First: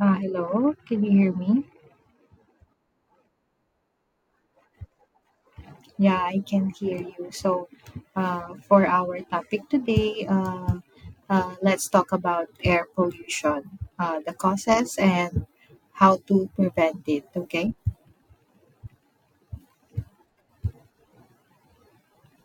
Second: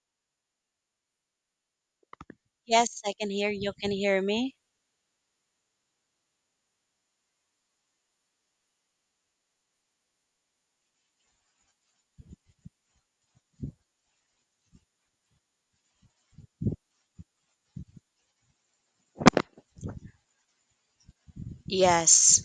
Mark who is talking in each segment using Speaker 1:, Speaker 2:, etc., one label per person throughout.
Speaker 1: Hello, can you hear me?
Speaker 2: Yes, I can hear you. Can hear me?
Speaker 1: Yeah, I can hear you. So, for our topic today, let's talk about air pollution, the causes, and how to prevent it. Okay.
Speaker 2: Yes.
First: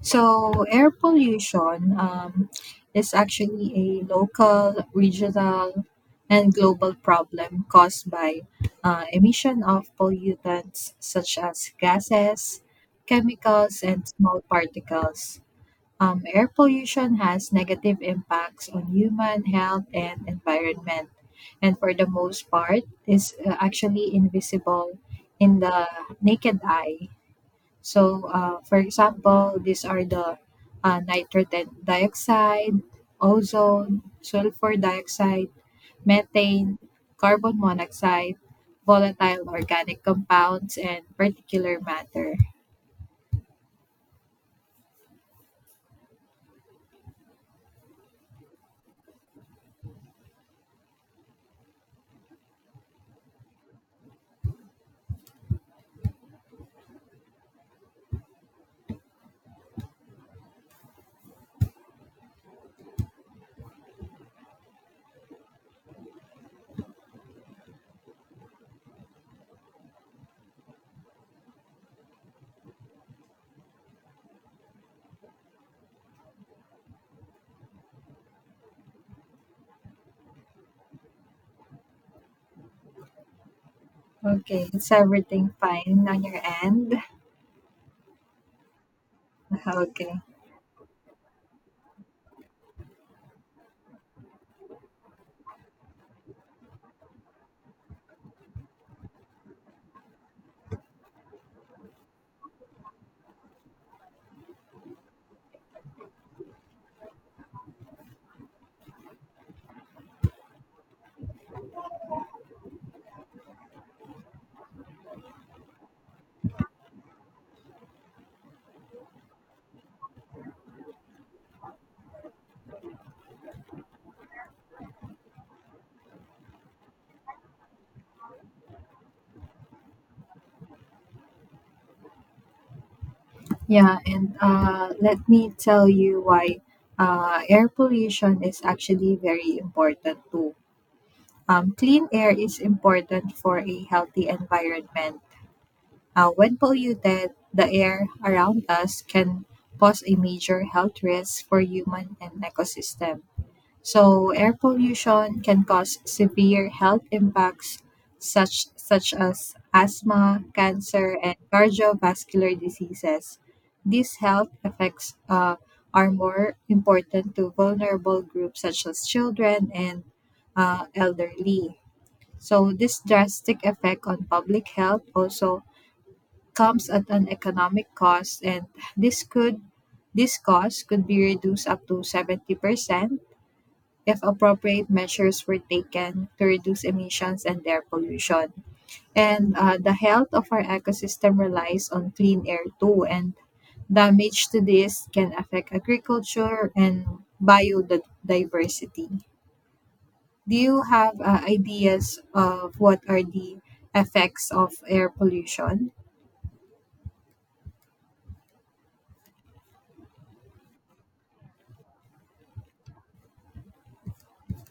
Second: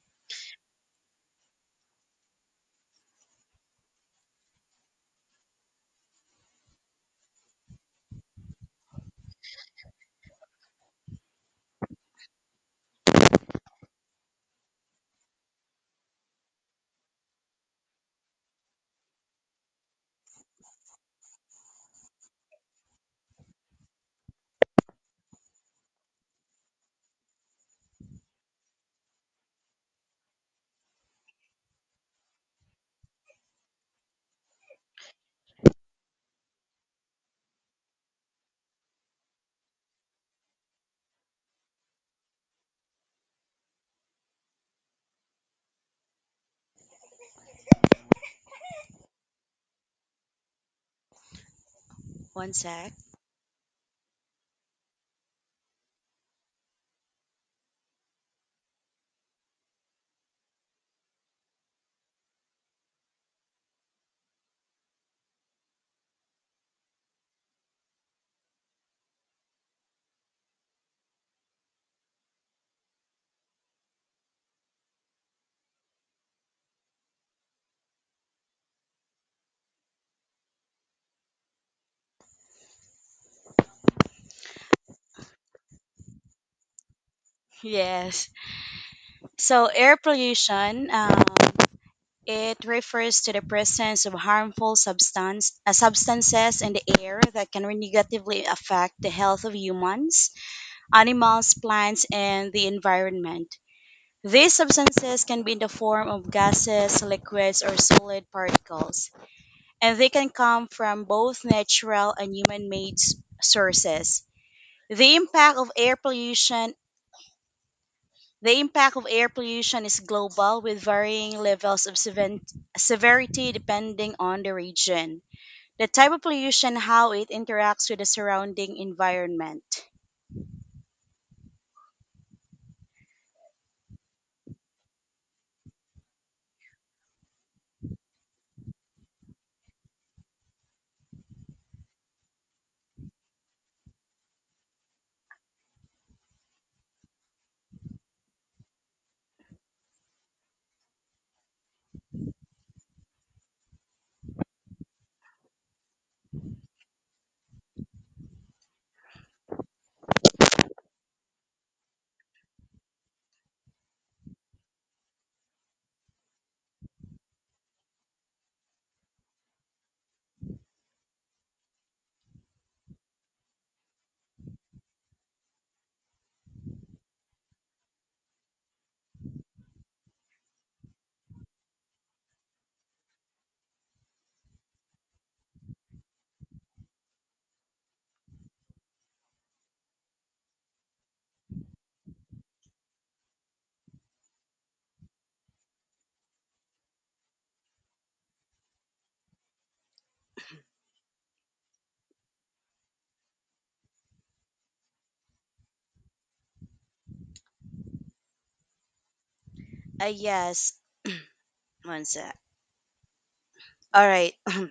Speaker 1: So, air pollution is actually a local, regional, and global problem caused by emission of pollutants such as gases, chemicals, and small particles. Air pollution has negative impacts on human health and environment, and for the most part, is actually invisible in the naked eye. So, for example, these are the nitrogen dioxide, ozone, sulfur dioxide, methane, carbon monoxide, volatile organic compounds, and particular matter.
Speaker 2: One sec.
Speaker 1: Okay, it's everything fine on your end?
Speaker 2: Yes. So air
Speaker 1: Okay.
Speaker 2: pollution, it refers to the presence of harmful substances in the air that can negatively affect the health of humans, animals, plants, and the environment. These substances can be in the form of gases, liquids, or solid particles, and they can come from both natural and human-made sources. The impact of air pollution the impact of air pollution is global with varying levels of severity depending on the region, the type of pollution, how it interacts with the surrounding environment.
Speaker 1: Yeah, and let me tell you why air pollution is actually very important too. Clean air is important for a healthy environment. When polluted, the air around us can pose a major health risk for human and ecosystem. So air pollution can cause severe health impacts such as asthma, cancer, and cardiovascular diseases. These health effects are more important to vulnerable groups such as children and elderly. So this drastic effect on public health also comes at an economic cost, and this could this cost could be reduced up to 70% if appropriate measures were taken to reduce emissions and air pollution. And the health of our ecosystem relies on clean air too, and damage to this can affect agriculture and biodiversity. Do you have ideas of what are the effects of air pollution?
Speaker 2: Yes, one sec. All right.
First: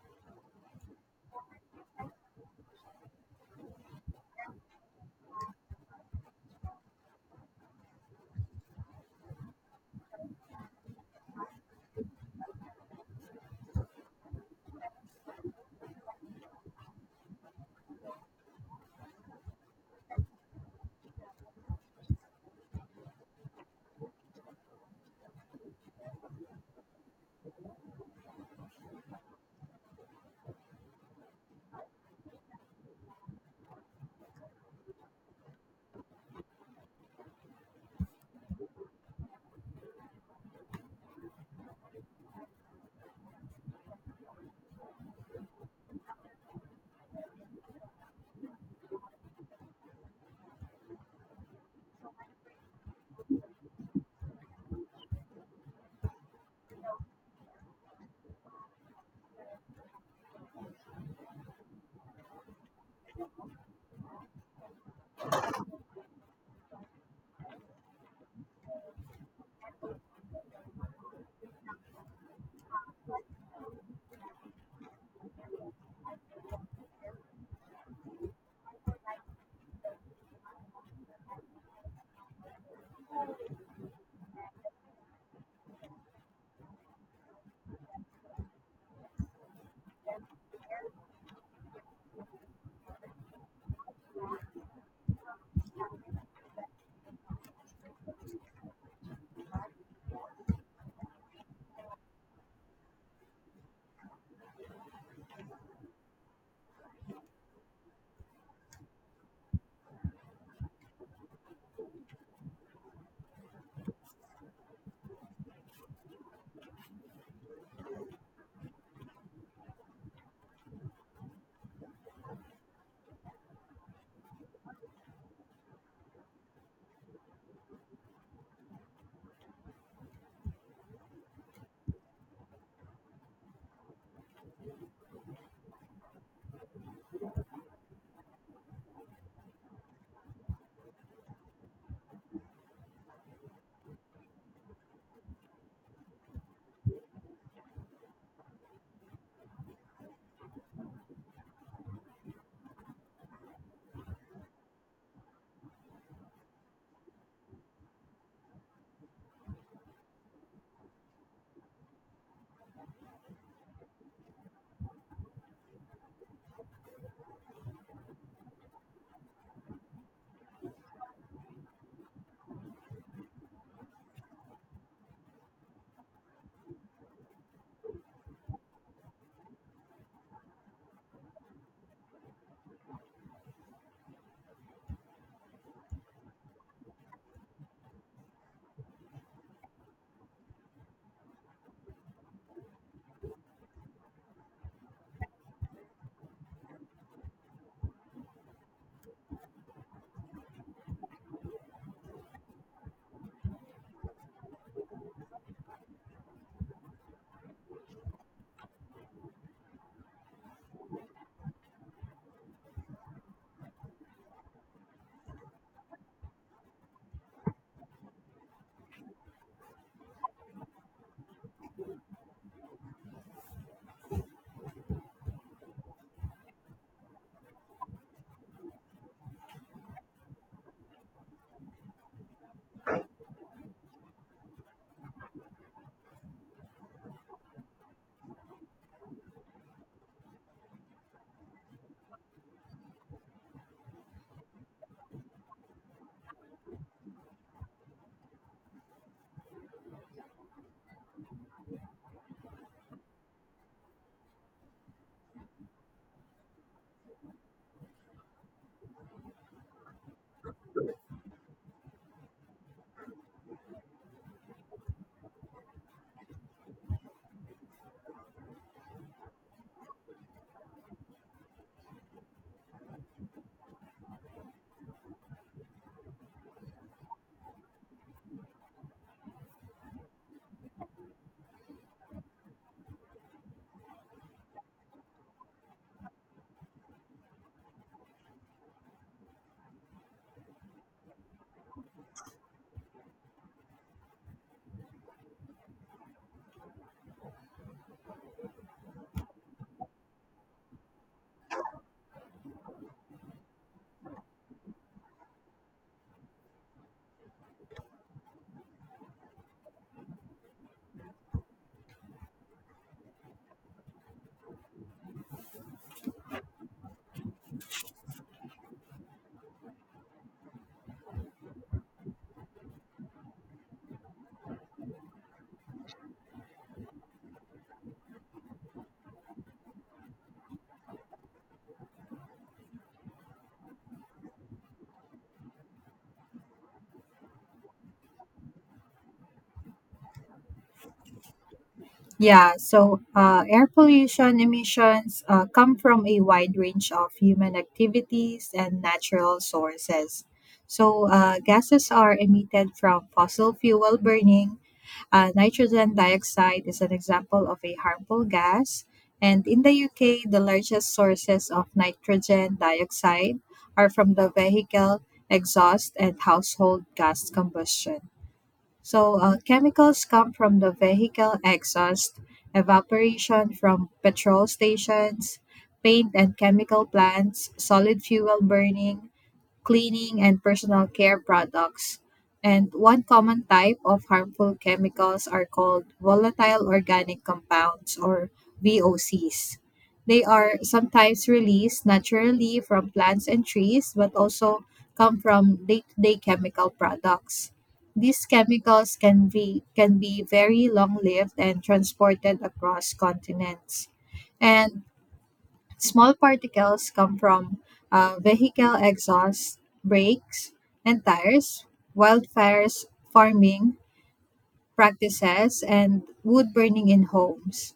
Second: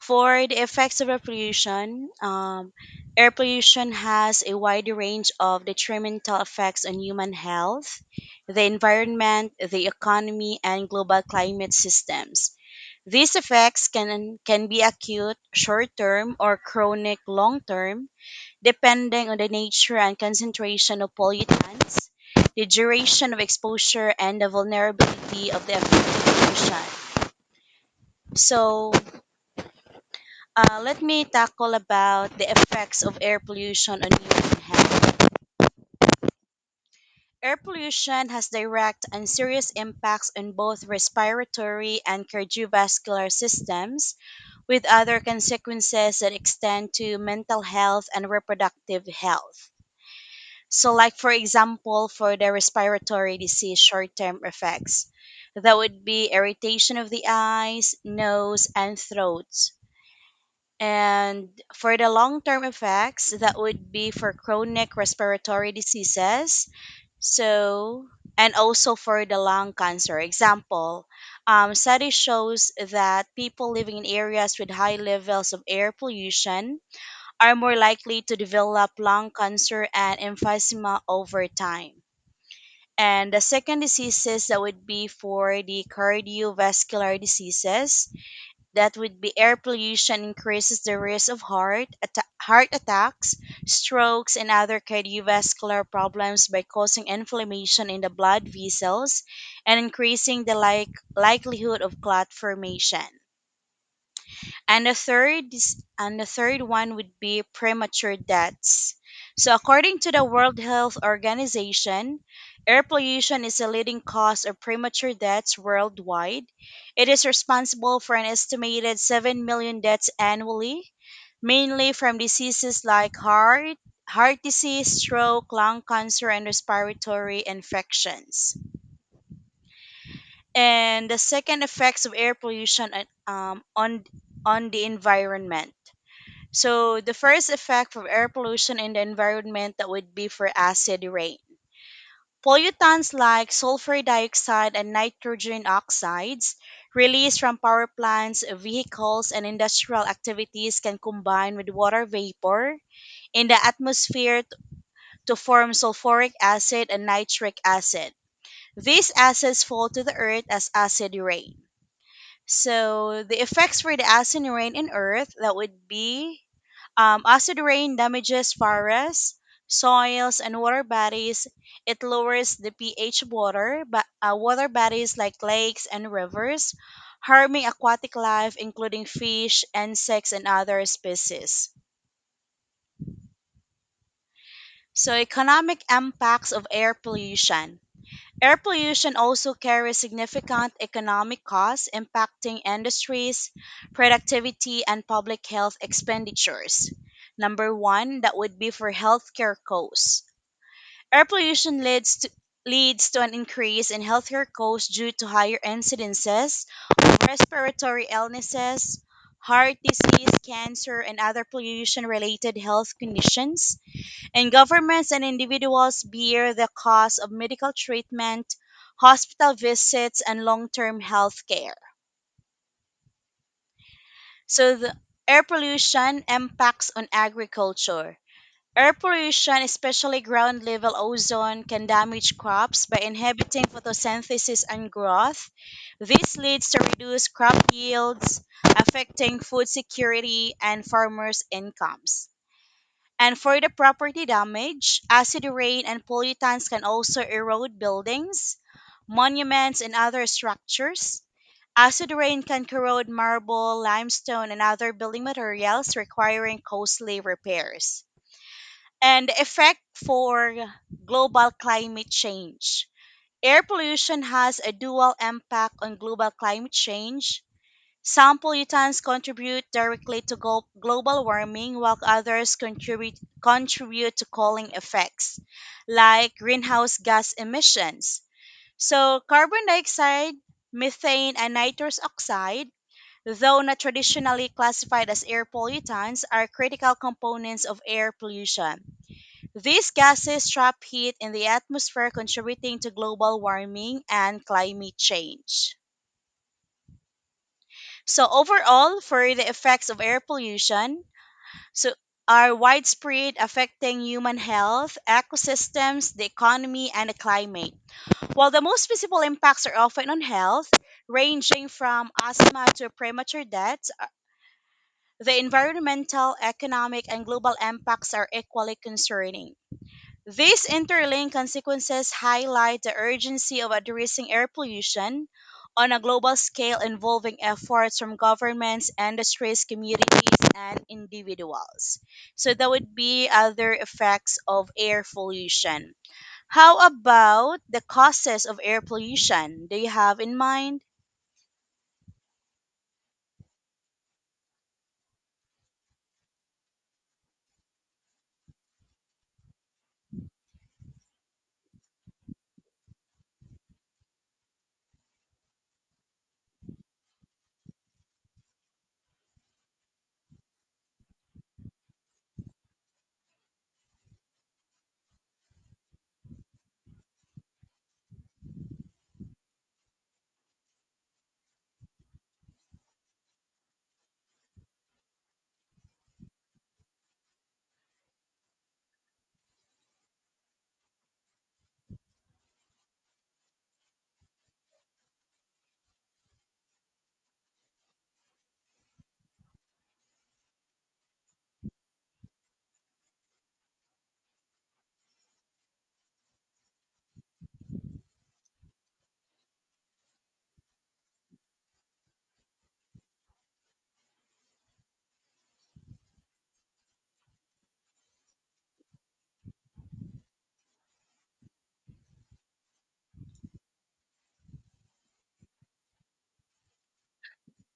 Speaker 2: For the effects of air pollution has a wide range of detrimental effects on human health, the environment, the economy, and global climate systems. These effects can be acute, short-term, or chronic long-term, depending on the nature and concentration of pollutants, the duration of exposure, and the vulnerability of the affected pollution. So, let me tackle about the effects of air pollution on human health. Air pollution has direct and serious impacts on both respiratory and cardiovascular systems, with other consequences that extend to mental health and reproductive health. So, like for example, for the respiratory disease short term effects, that would be irritation of the eyes, nose, and throat. And for the long term effects, that would be for chronic respiratory diseases, so, and also for the lung cancer. Example, study shows that people living in areas with high levels of air pollution are more likely to develop lung cancer and emphysema over time. And the second diseases that would be for the cardiovascular diseases, that would be air pollution increases the risk of heart attacks, strokes, and other cardiovascular problems by causing inflammation in the blood vessels and increasing the likelihood of clot formation and and the third one would be premature deaths. So according to the World Health Organization, air pollution is the leading cause of premature deaths worldwide. It is responsible for an estimated 7 million deaths annually, mainly from diseases like heart disease, stroke, lung cancer and respiratory infections. And the second effects of air pollution on the environment. So the first effect of air pollution in the environment that would be for acid rain. Pollutants like sulfur dioxide and nitrogen oxides released from power plants, vehicles, and industrial activities can combine with water vapor in the atmosphere to form sulfuric acid and nitric acid. These acids fall to the earth as acid rain. So the effects for the acid rain in Earth that would be acid rain damages forests, soils, and water bodies. It lowers the pH of water, but water bodies like lakes and rivers, harming aquatic life including fish, insects, and other species. So economic impacts of air pollution. Air pollution also carries significant economic costs impacting industries, productivity, and public health expenditures. Number one, that would be for healthcare costs. Air pollution leads to leads to an increase in healthcare costs due to higher incidences of respiratory illnesses, heart disease, cancer, and other pollution related health conditions and governments and individuals bear the cost of medical treatment, hospital visits, and long term health care. So, the air pollution impacts on agriculture. Air pollution, especially ground level ozone, can damage crops by inhibiting photosynthesis and growth. This leads to reduced crop yields, affecting food security and farmers' incomes. And for the property damage, acid rain and pollutants can also erode buildings, monuments, and other structures. Acid rain can corrode marble, limestone, and other building materials, requiring costly repairs. And the effect for global climate change. Air pollution has a dual impact on global climate change some pollutants contribute directly to global warming, while others contribute to cooling effects, like greenhouse gas emissions. So, carbon dioxide, methane, and nitrous oxide, though not traditionally classified as air pollutants, are critical components of air pollution. These gases trap heat in the atmosphere, contributing to global warming and climate change. So overall, for the effects of air pollution, so are widespread affecting human health, ecosystems, the economy, and the climate. While the most visible impacts are often on health, ranging from asthma to premature deaths, the environmental, economic, and global impacts are equally concerning. These interlinked consequences highlight the urgency of addressing air pollution on a global scale involving efforts from governments, industries, communities, and individuals. So, that would be other effects of air pollution. How about the causes of air pollution? Do you have in mind?
Speaker 1: Yeah, so air pollution emissions come from a wide range of human activities and natural sources. So, gases are emitted from fossil fuel burning. Nitrogen dioxide is an example of a harmful gas. And in the UK, the largest sources of nitrogen dioxide are from the vehicle exhaust and household gas combustion. So, chemicals come from the vehicle exhaust, evaporation from petrol stations, paint and chemical plants, solid fuel burning, cleaning, and personal care products. And one common type of harmful chemicals are called volatile organic compounds or VOCs. They are sometimes released naturally from plants and trees, but also come from day to day chemical products. These chemicals can be very long lived and transported across continents. And small particles come from vehicle exhaust, brakes, and tires, wildfires, farming, practices, and wood burning in homes.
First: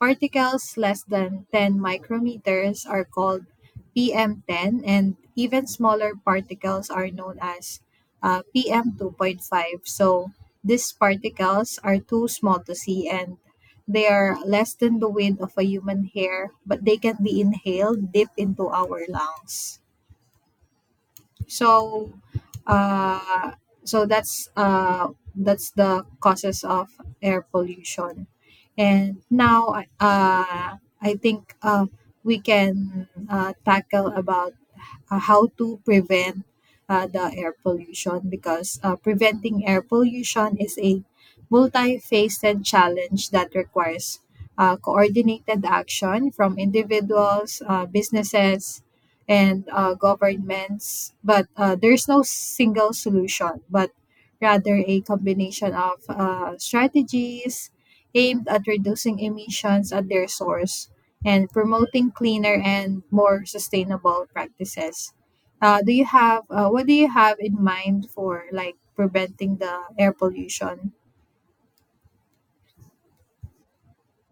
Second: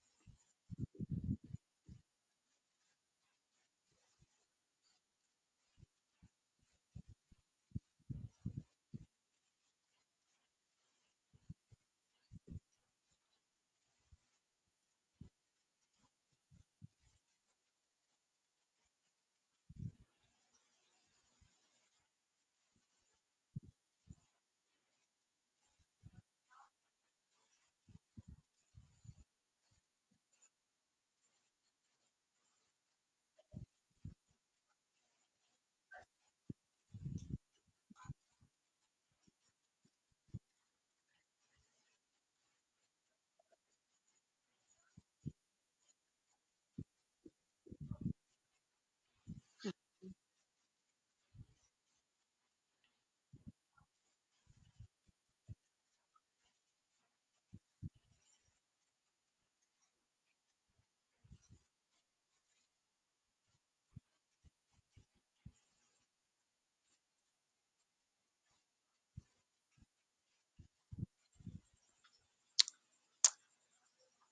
Speaker 1: Particles less than 10 micrometers are called PM10, and even smaller particles are known as PM2.5. So these particles are too small to see and they are less than the width of a human hair, but they can be inhaled deep into our lungs. So, uh, so that's uh, that's the causes of air pollution. And now, uh, I think we can tackle about how to prevent the air pollution because preventing air pollution is a multifaceted challenge that requires coordinated action from individuals, businesses, and governments. But there's no single solution, but rather a combination of strategies aimed at reducing emissions at their source and promoting cleaner and more sustainable practices. Do you have What do you have in mind for like preventing the air pollution?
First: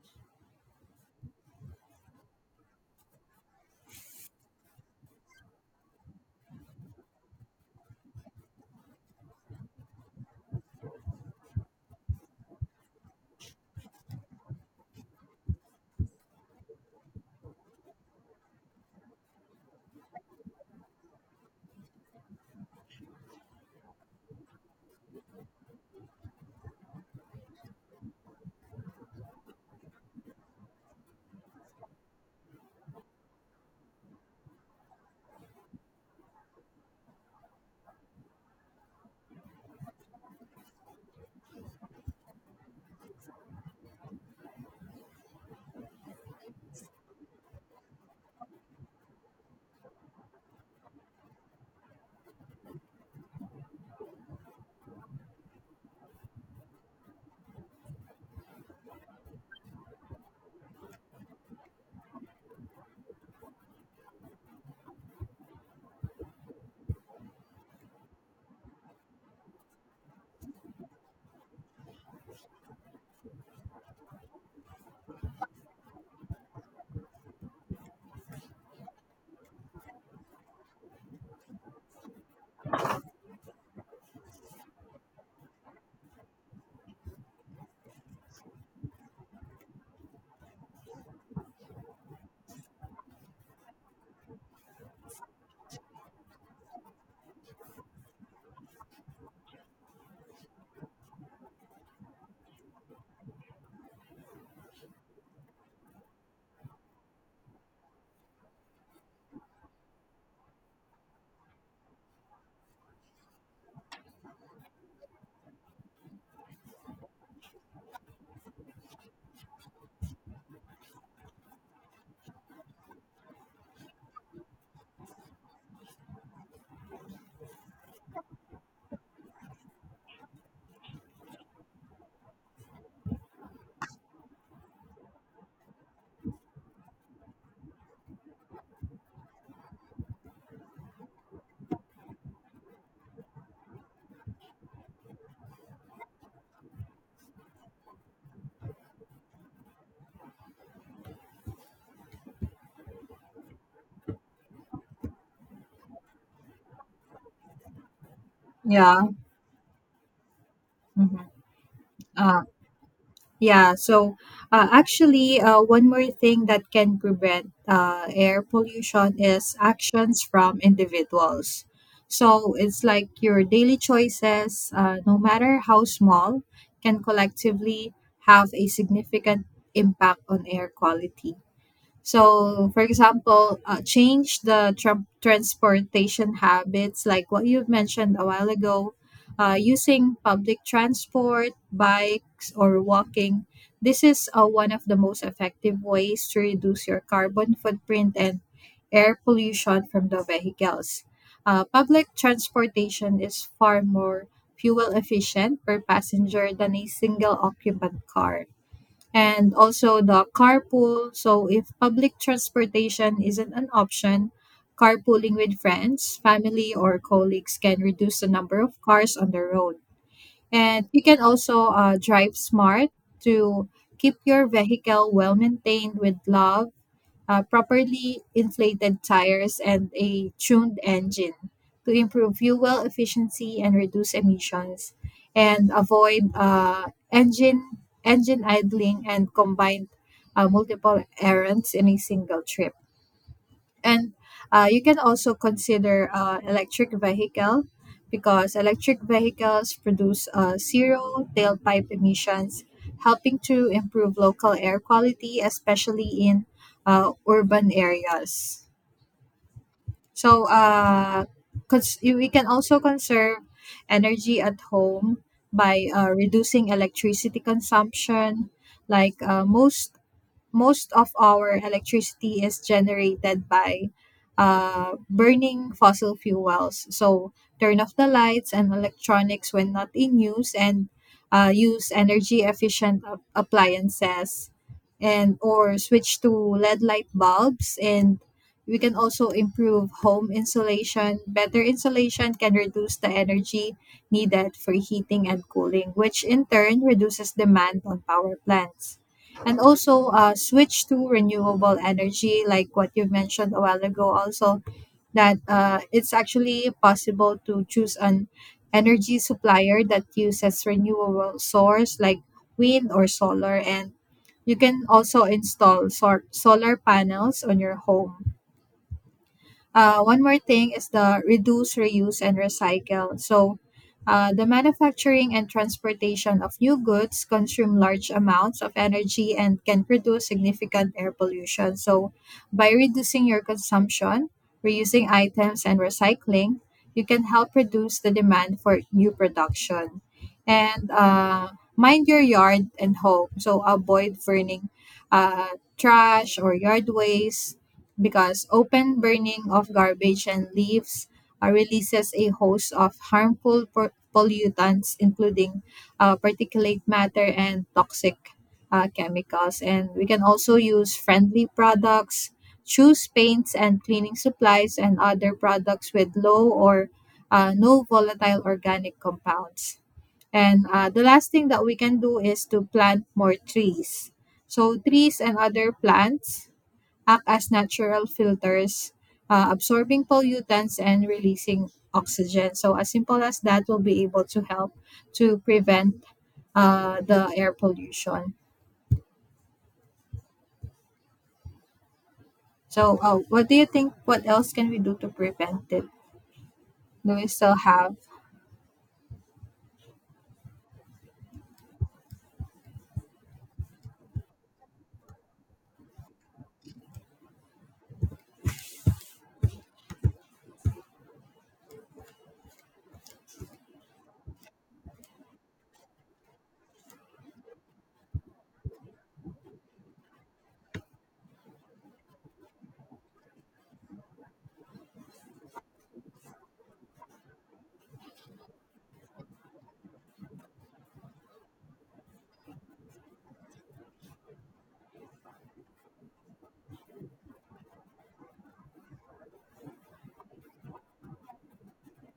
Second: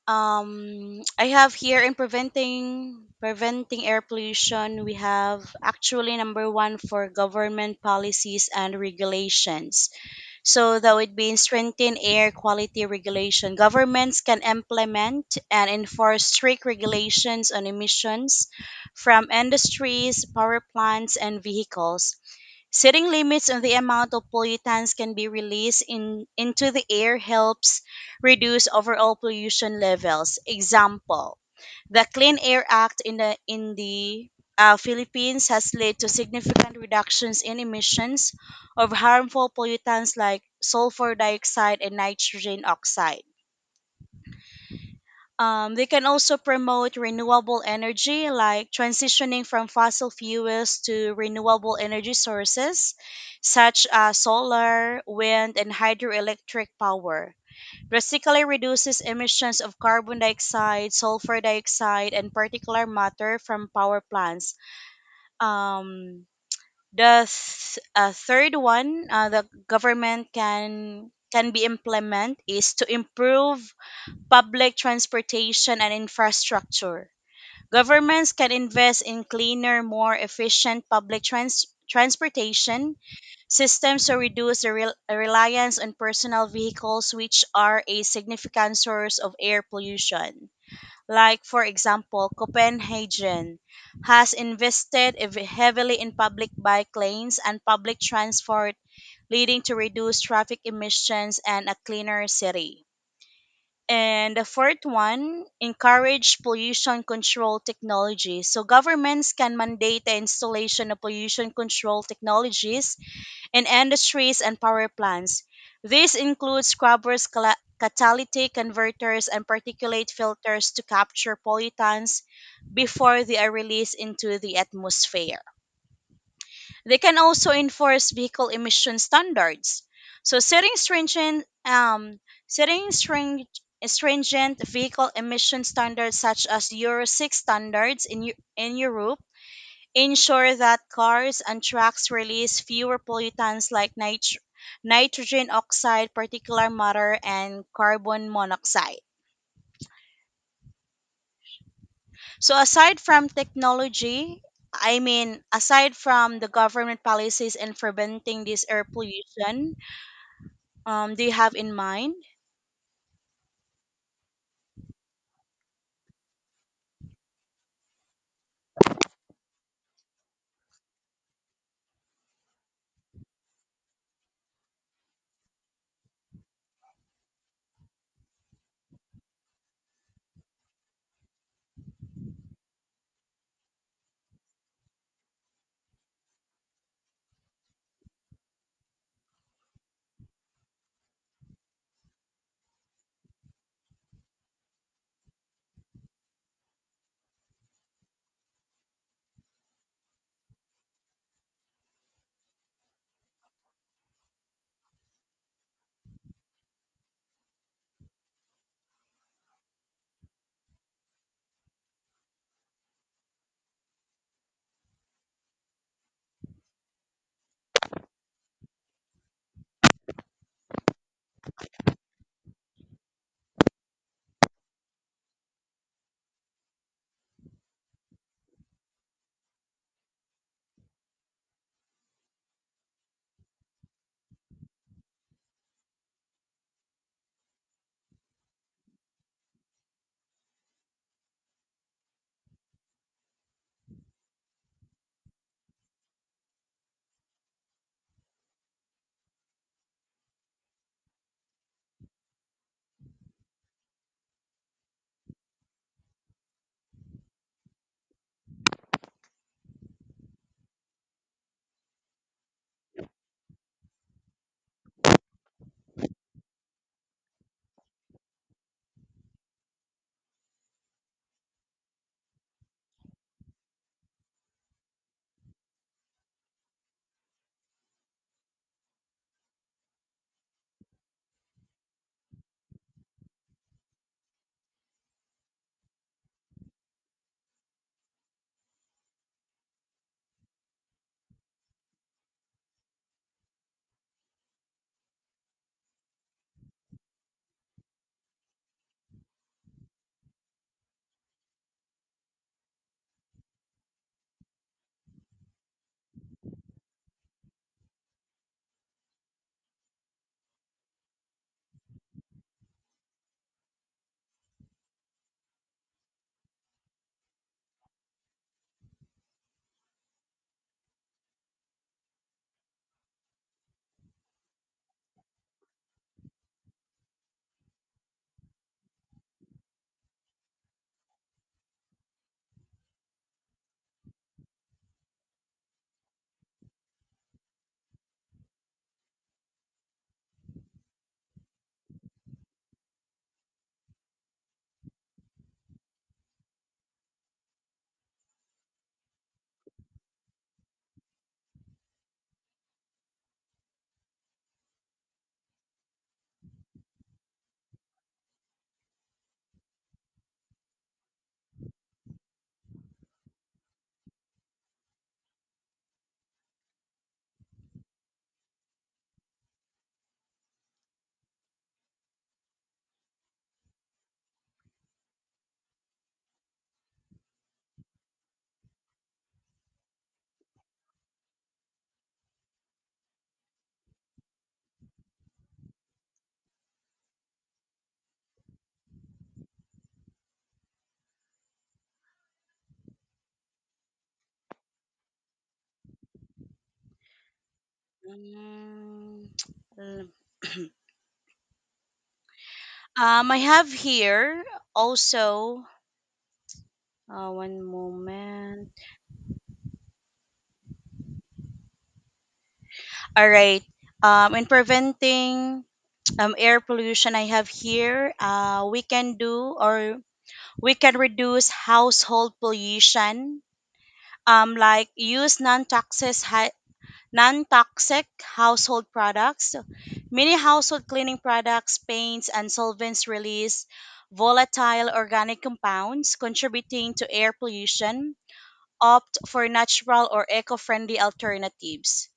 Speaker 2: I have here in preventing air pollution we have actually number one for government policies and regulations so that would be strengthen air quality regulation governments can implement and enforce strict regulations on emissions from industries power plants and vehicles. Setting limits on the amount of pollutants can be into the air helps reduce overall pollution levels. Example, the Clean Air Act in the Philippines has led to significant reductions in emissions of harmful pollutants like sulfur dioxide and nitrogen oxide. They can also promote renewable energy, like transitioning from fossil fuels to renewable energy sources, such as solar, wind, and hydroelectric power. Drastically reduces emissions of carbon dioxide, sulfur dioxide, and particulate matter from power plants. Um, the third one, the government can be implement is to improve public transportation and infrastructure. Governments can invest in cleaner, more efficient transportation systems to reduce the reliance on personal vehicles, which are a significant source of air pollution. Like, for example, Copenhagen has invested heavily in public bike lanes and public transport, leading to reduced traffic emissions and a cleaner city. And the fourth one, encourage pollution control technologies. So governments can mandate the installation of pollution control technologies in industries and power plants. This includes scrubbers, catalytic converters, and particulate filters to capture pollutants before they are released into the atmosphere. They can also enforce vehicle emission standards. So setting stringent vehicle emission standards such as Euro 6 standards in Europe ensure that cars and trucks release fewer pollutants like nitrogen oxide, particulate matter and carbon monoxide. So aside from technology, I mean aside from the government policies and preventing this air
Speaker 1: Yeah.
Speaker 2: pollution,
Speaker 1: hmm
Speaker 2: do you have in mind?
Speaker 1: Uh, yeah. So actually, one more thing that can prevent air pollution is actions from individuals. So it's like your daily choices, no matter how small, can collectively have a significant impact on air quality. So, for example, change the transportation habits, like what you've mentioned a while ago, using public transport, bikes, or walking. This is one of the most effective ways to reduce your carbon footprint and air pollution from the vehicles. Public transportation is far more fuel efficient per passenger than a single occupant car, and also the carpool. So if public transportation isn't an option, carpooling with friends, family, or colleagues can reduce the number of cars on the road. And you can also drive smart to keep your vehicle well maintained with love, properly inflated tires, and a tuned engine to improve fuel efficiency and reduce emissions, and avoid engine engine idling and combined multiple errands in a single trip. And you can also consider electric vehicle because electric vehicles produce zero tailpipe emissions, helping to improve local air quality, especially in urban areas. So we can also conserve energy at home by reducing electricity consumption. Like most of our electricity is generated by burning fossil fuels. So turn off the lights and electronics when not in use, and use energy efficient appliances, and or switch to LED light bulbs. And we can also improve home insulation. Better insulation can reduce the energy needed for heating and cooling, which in turn reduces demand on power plants, and also switch to renewable energy like what you mentioned a while ago. Also, that it's actually possible to choose an energy supplier that uses renewable source like wind or solar, and you can also install solar panels on your home. One more thing is the reduce, reuse, and recycle. So, the manufacturing and transportation of new goods consume large amounts of energy and can produce significant air pollution. So, by reducing your consumption, reusing items, and recycling, you can help reduce the demand for new production. And mind your yard and home. So, avoid burning uh, trash or yard waste because open burning of garbage and leaves releases a host of harmful pollutants, including particulate matter and toxic chemicals. And we can also use friendly products, choose paints and cleaning supplies, and other products with low or no volatile organic compounds. And the last thing that we can do is to plant more trees. So, trees and other plants act as natural filters, absorbing pollutants and releasing oxygen. So, as simple as that, will be able to help to prevent the air pollution. So, what do you think? What else can we do to prevent it? Do we still have?
Speaker 2: Mm, I have here also one moment. All right. In preventing air pollution, I have here we can do or we can reduce household pollution. Like use non-toxic household products, many household cleaning products, paints and solvents release volatile organic compounds contributing to air pollution. Opt for natural or eco-friendly alternatives.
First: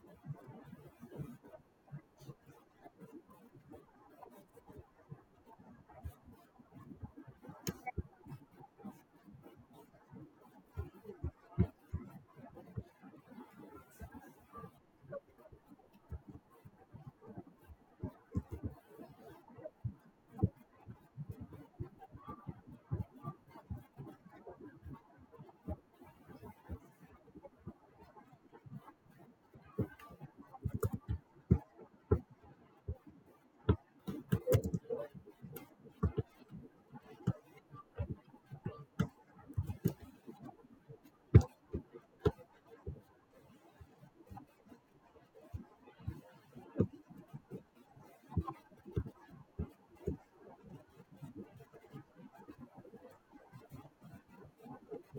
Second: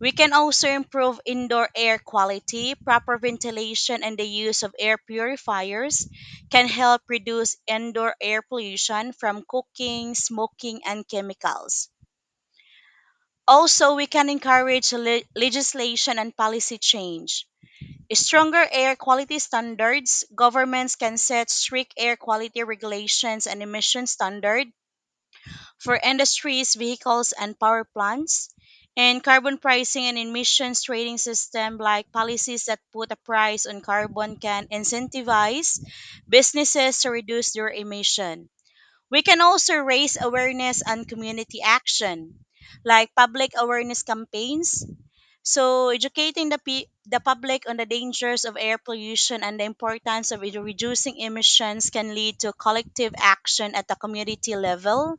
Speaker 2: We can also improve indoor air quality, proper ventilation and the use of air purifiers can help reduce indoor air pollution from cooking, smoking and chemicals. Also, we can encourage legislation and policy change. Stronger air quality standards. Governments can set strict air quality regulations and emission standards for industries, vehicles, and power plants. And carbon pricing and emissions trading system, like policies that put a price on carbon, can incentivize businesses to reduce their emission. We can also raise awareness and community action, like public awareness campaigns. So, educating the public on the dangers of air pollution and the importance of reducing emissions can lead to collective action at the community level.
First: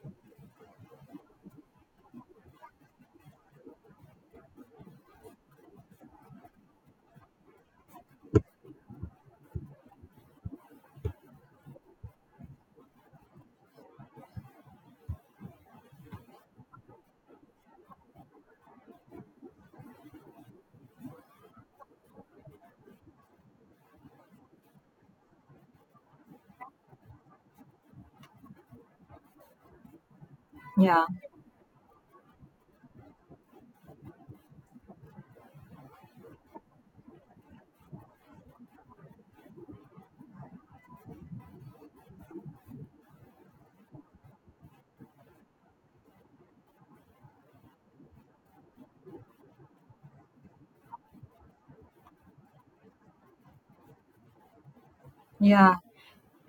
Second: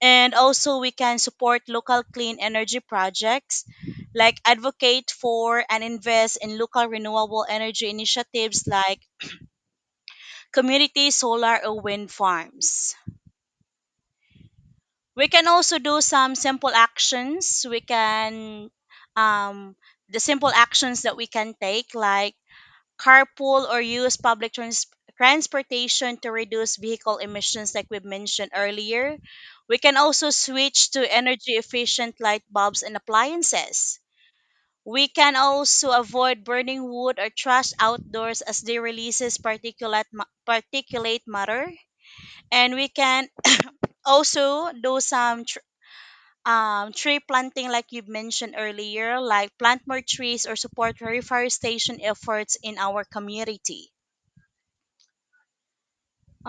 Speaker 2: And also, we can support local clean energy projects, like advocate for and invest in local renewable energy initiatives like community solar or wind farms. We can also do some simple actions we can um, the simple actions that we can take like carpool or use transportation to reduce vehicle emissions like we've mentioned earlier. We can also switch
Speaker 1: Yeah,
Speaker 2: to energy efficient light bulbs and appliances. We can also avoid burning wood or trash outdoors as they releases particulate matter and we can also do some tree planting, like you mentioned earlier, like plant more trees or support reforestation efforts in our community.
Speaker 1: yeah.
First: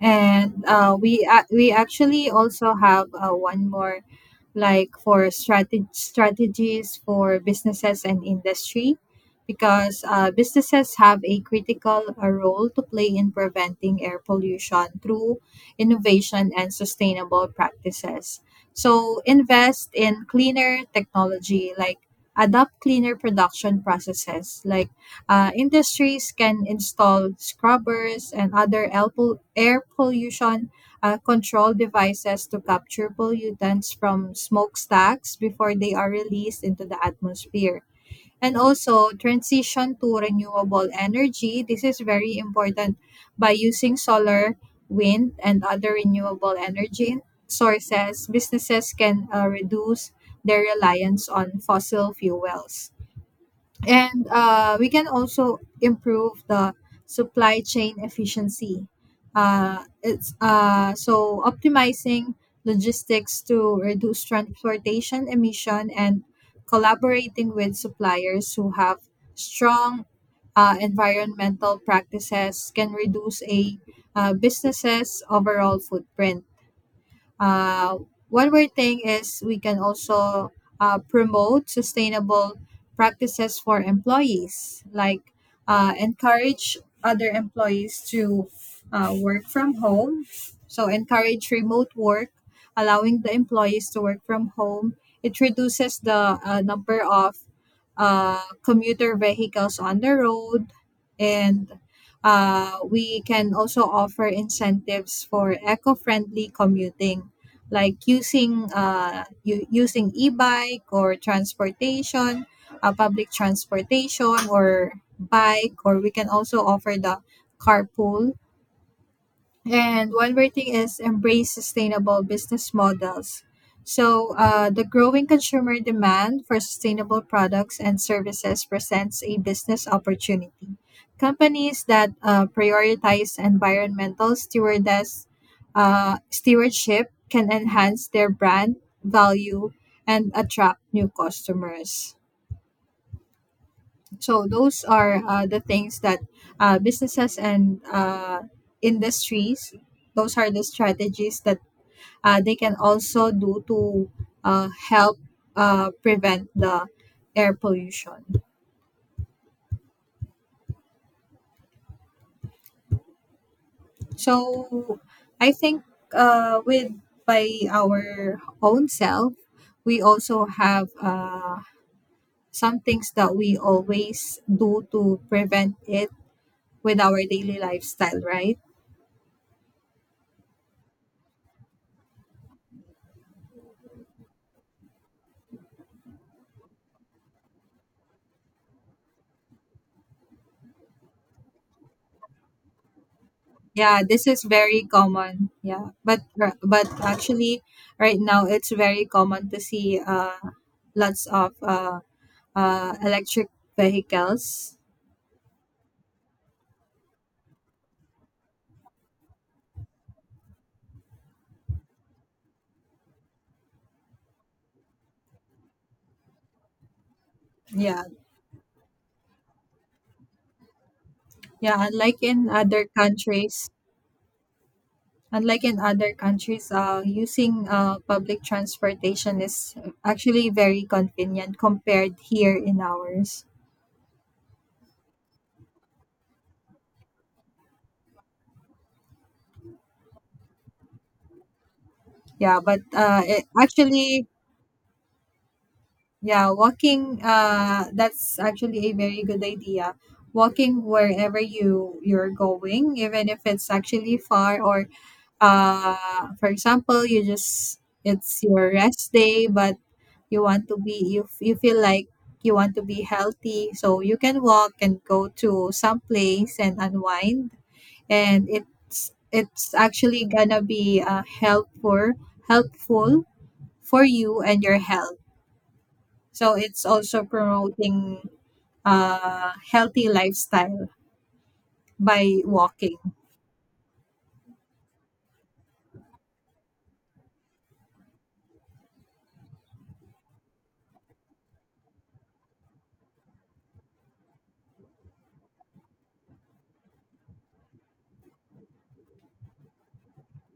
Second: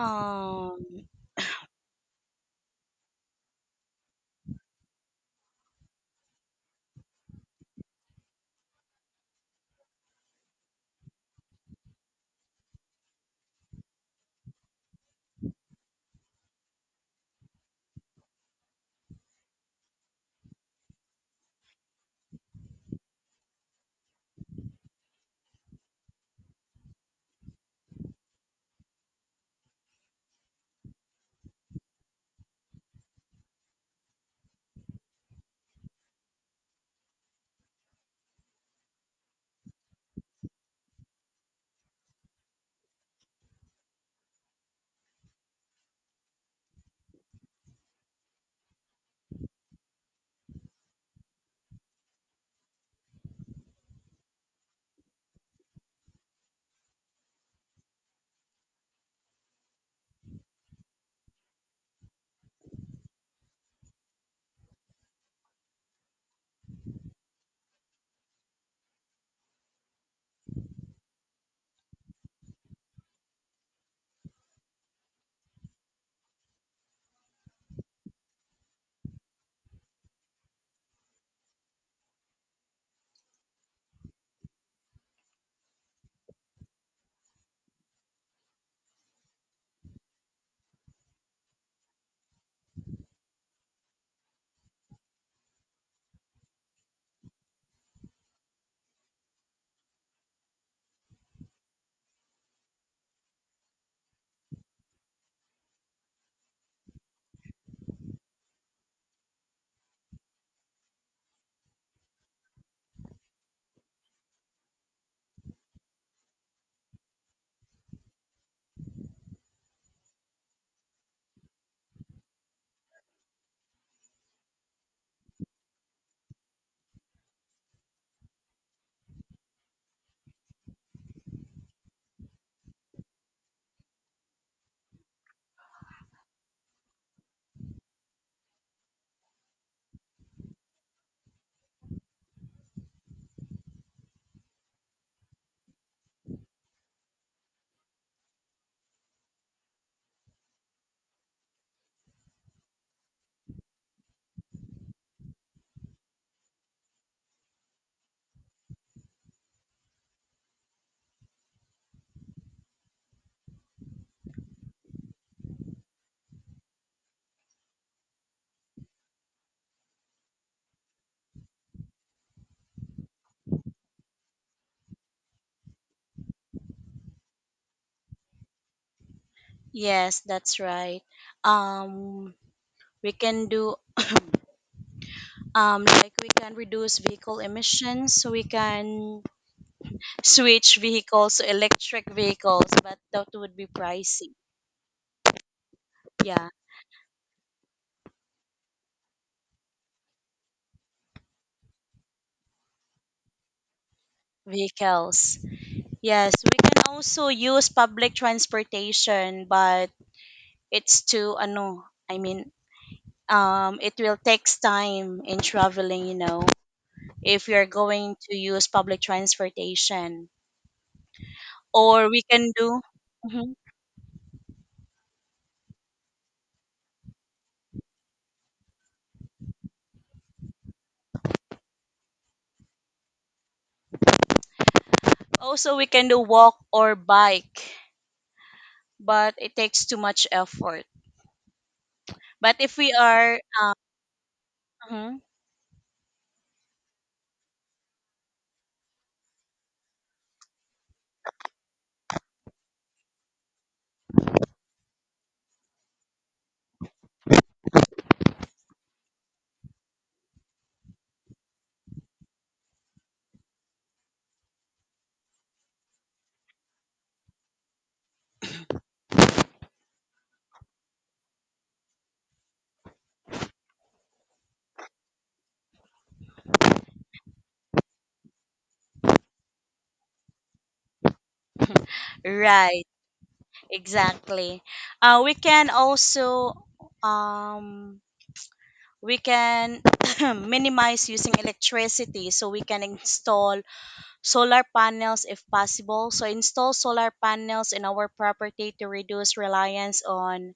Speaker 1: And we actually also have one more like for strategies for businesses and industry because businesses have a critical role to play in preventing air pollution through innovation and sustainable practices. So invest in cleaner technology, like adopt cleaner production processes, like industries can install scrubbers and other air pollution control devices to capture pollutants from smokestacks before they are released into the atmosphere. And also, transition to renewable energy. This is very important. By using solar, wind, and other renewable energy sources, businesses can reduce their reliance on fossil fuels. And we can also improve the supply chain efficiency. It's So optimizing logistics to reduce transportation emission and collaborating with suppliers who have strong environmental practices can reduce a business's overall footprint. uh, One more thing is we can also promote sustainable practices for employees, like encourage other employees to work from home. So, encourage remote work, allowing the employees to work from home. It reduces the number of commuter vehicles on the road. And we can also offer incentives for eco-friendly commuting, like using e-bike or transportation, public transportation or bike, or we can also offer the carpool. And one more thing is embrace sustainable business models. So, the growing consumer demand for sustainable products and services presents a business opportunity. Companies that prioritize environmental stewardship can enhance their brand value and attract new customers. So those are the things that businesses and industries. Those are the strategies that they can also do to help prevent the air pollution. So I think with by our own self, we also have some things that we always do to prevent it with our daily lifestyle, right?
Speaker 2: yes, that's right. Um, we can do like we can reduce vehicle emissions. So we can switch vehicles to electric vehicles, but that would be
Speaker 1: Yeah, this
Speaker 2: pricey.
Speaker 1: is very common. Yeah,
Speaker 2: Yeah,
Speaker 1: but actually, right now it's very common to see lots of electric vehicles.
Speaker 2: vehicles. Yes, we can also use public transportation, but it's too ano. I mean, it will takes time in traveling, you know, if you're
Speaker 1: Yeah,
Speaker 2: going to use public transportation.
Speaker 1: yeah.
Speaker 2: Or we can do, mhm,
Speaker 1: Unlike in other countries, using public transportation is actually very convenient compared here in ours.
Speaker 2: also we can do walk or bike, but it takes too much effort. But
Speaker 1: Yeah,
Speaker 2: if
Speaker 1: but
Speaker 2: we are,
Speaker 1: it actually.
Speaker 2: mhm,
Speaker 1: Yeah, walking that's actually a very good idea. Walking wherever you're going, even if it's actually far. Or for example, you just it's your rest day but you feel like you want to be healthy, so you can walk and go to some place and unwind. And it's actually gonna be helpful for you and your health. So it's also promoting a healthy lifestyle by
Speaker 2: right,
Speaker 1: walking.
Speaker 2: exactly. We can also, um, we can minimize using electricity so we can install solar panels if possible. So install solar panels in our property to reduce reliance on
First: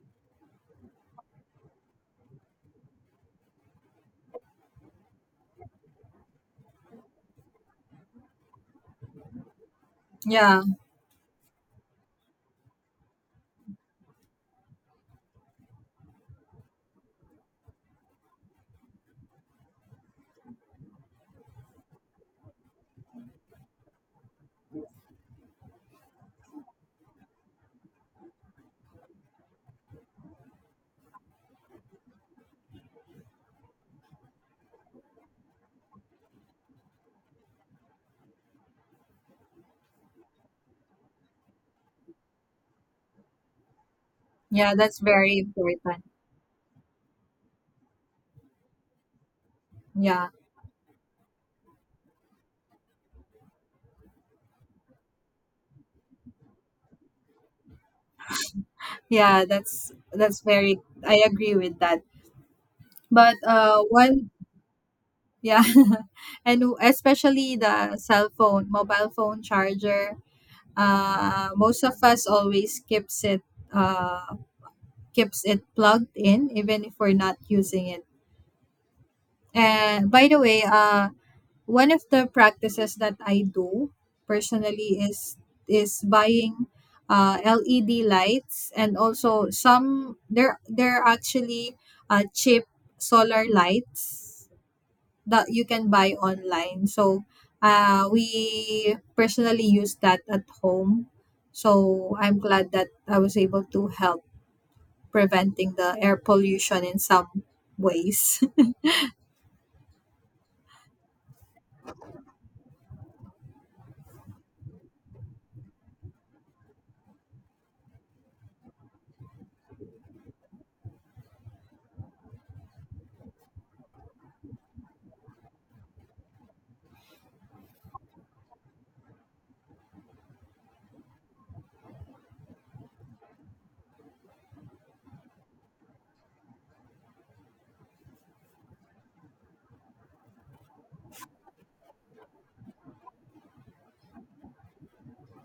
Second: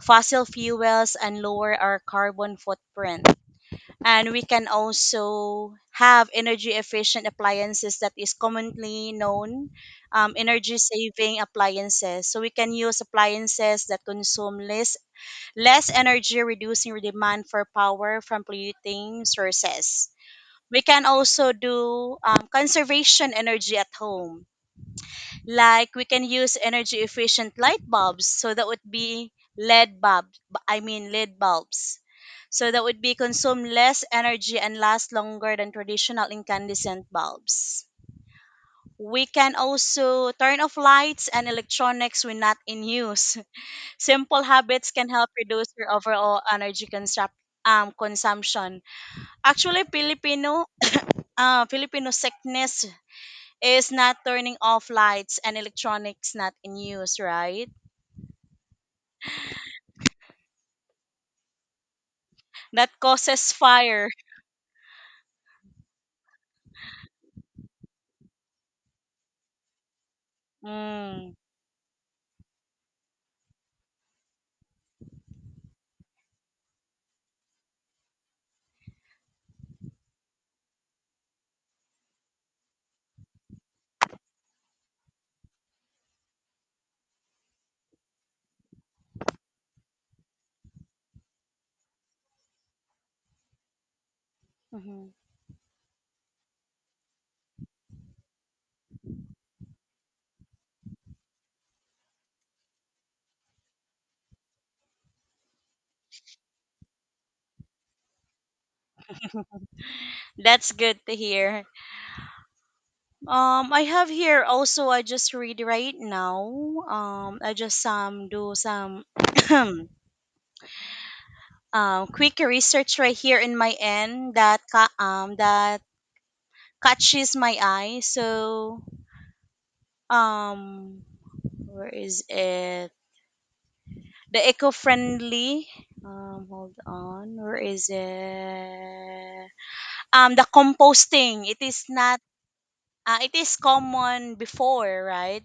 Speaker 2: fossil fuels and lower our carbon footprint. And we can also have energy efficient appliances that is commonly known
Speaker 1: Yeah.
Speaker 2: energy saving appliances. So we can use appliances that consume less energy, reducing demand for power from polluting sources. We can also do conservation energy at home. Like we can use energy efficient light bulbs, so that would be LED bulbs. I mean LED bulbs. So that would be consume less energy and last longer than traditional incandescent bulbs. We can also turn off lights and electronics when not in use. Simple
Speaker 1: Yeah,
Speaker 2: habits
Speaker 1: that's
Speaker 2: can help
Speaker 1: very
Speaker 2: reduce your
Speaker 1: important.
Speaker 2: overall consumption. Actually,
Speaker 1: Yeah.
Speaker 2: Filipino sickness is not turning off lights and electronics not in use, right?
Speaker 1: Yeah, that's very I agree with that.
Speaker 2: That
Speaker 1: But
Speaker 2: causes fire.
Speaker 1: one Yeah. And especially the cell phone, mobile phone charger,
Speaker 2: Mm.
Speaker 1: most of us always uh keeps it plugged in even if we're not using it. And by the way, one of the practices that I do personally is buying LED lights. And also some, there are actually cheap solar lights
Speaker 2: Mhm.
Speaker 1: that you can buy online. So we personally use that at home. So I'm glad that I was able to help preventing the air pollution in some ways.
Speaker 2: That's good to hear. I have here also. I just read right now. I just do some quick research right here in my end that catches my eye. So um, where is it? The eco-friendly hold on where is it, the composting, it is not it is common before, right?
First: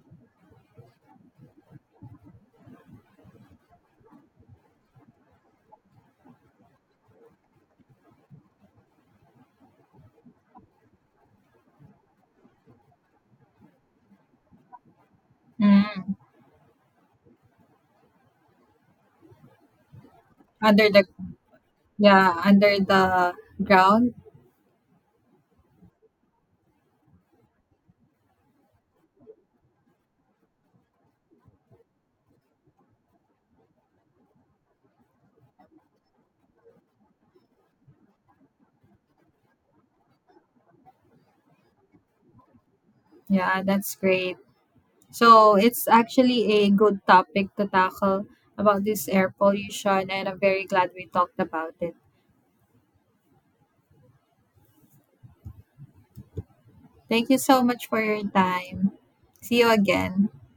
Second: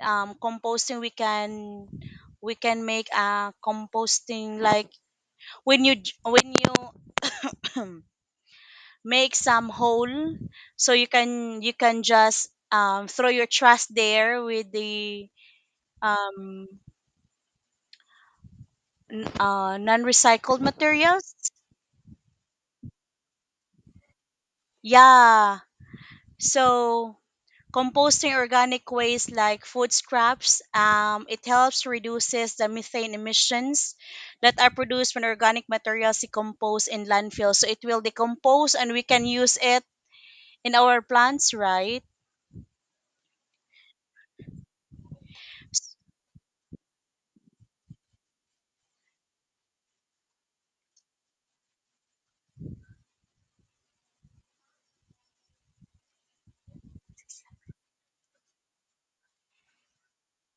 Speaker 2: composting, we can make a composting like when you make some hole so you can just throw your trash there with the
Speaker 1: Mm.
Speaker 2: um non-recycled
Speaker 1: Under the
Speaker 2: materials,
Speaker 1: Yeah, under the ground.
Speaker 2: yeah. So composting organic waste like food scraps, it helps reduces the methane emissions that are produced when organic materials decompose in landfill. So it will decompose and we can use it in our plants, right?
Speaker 1: Yeah, that's great. So it's actually a good topic to tackle about this air pollution, and I'm very glad we talked about it. Thank you so much for your time. See you again.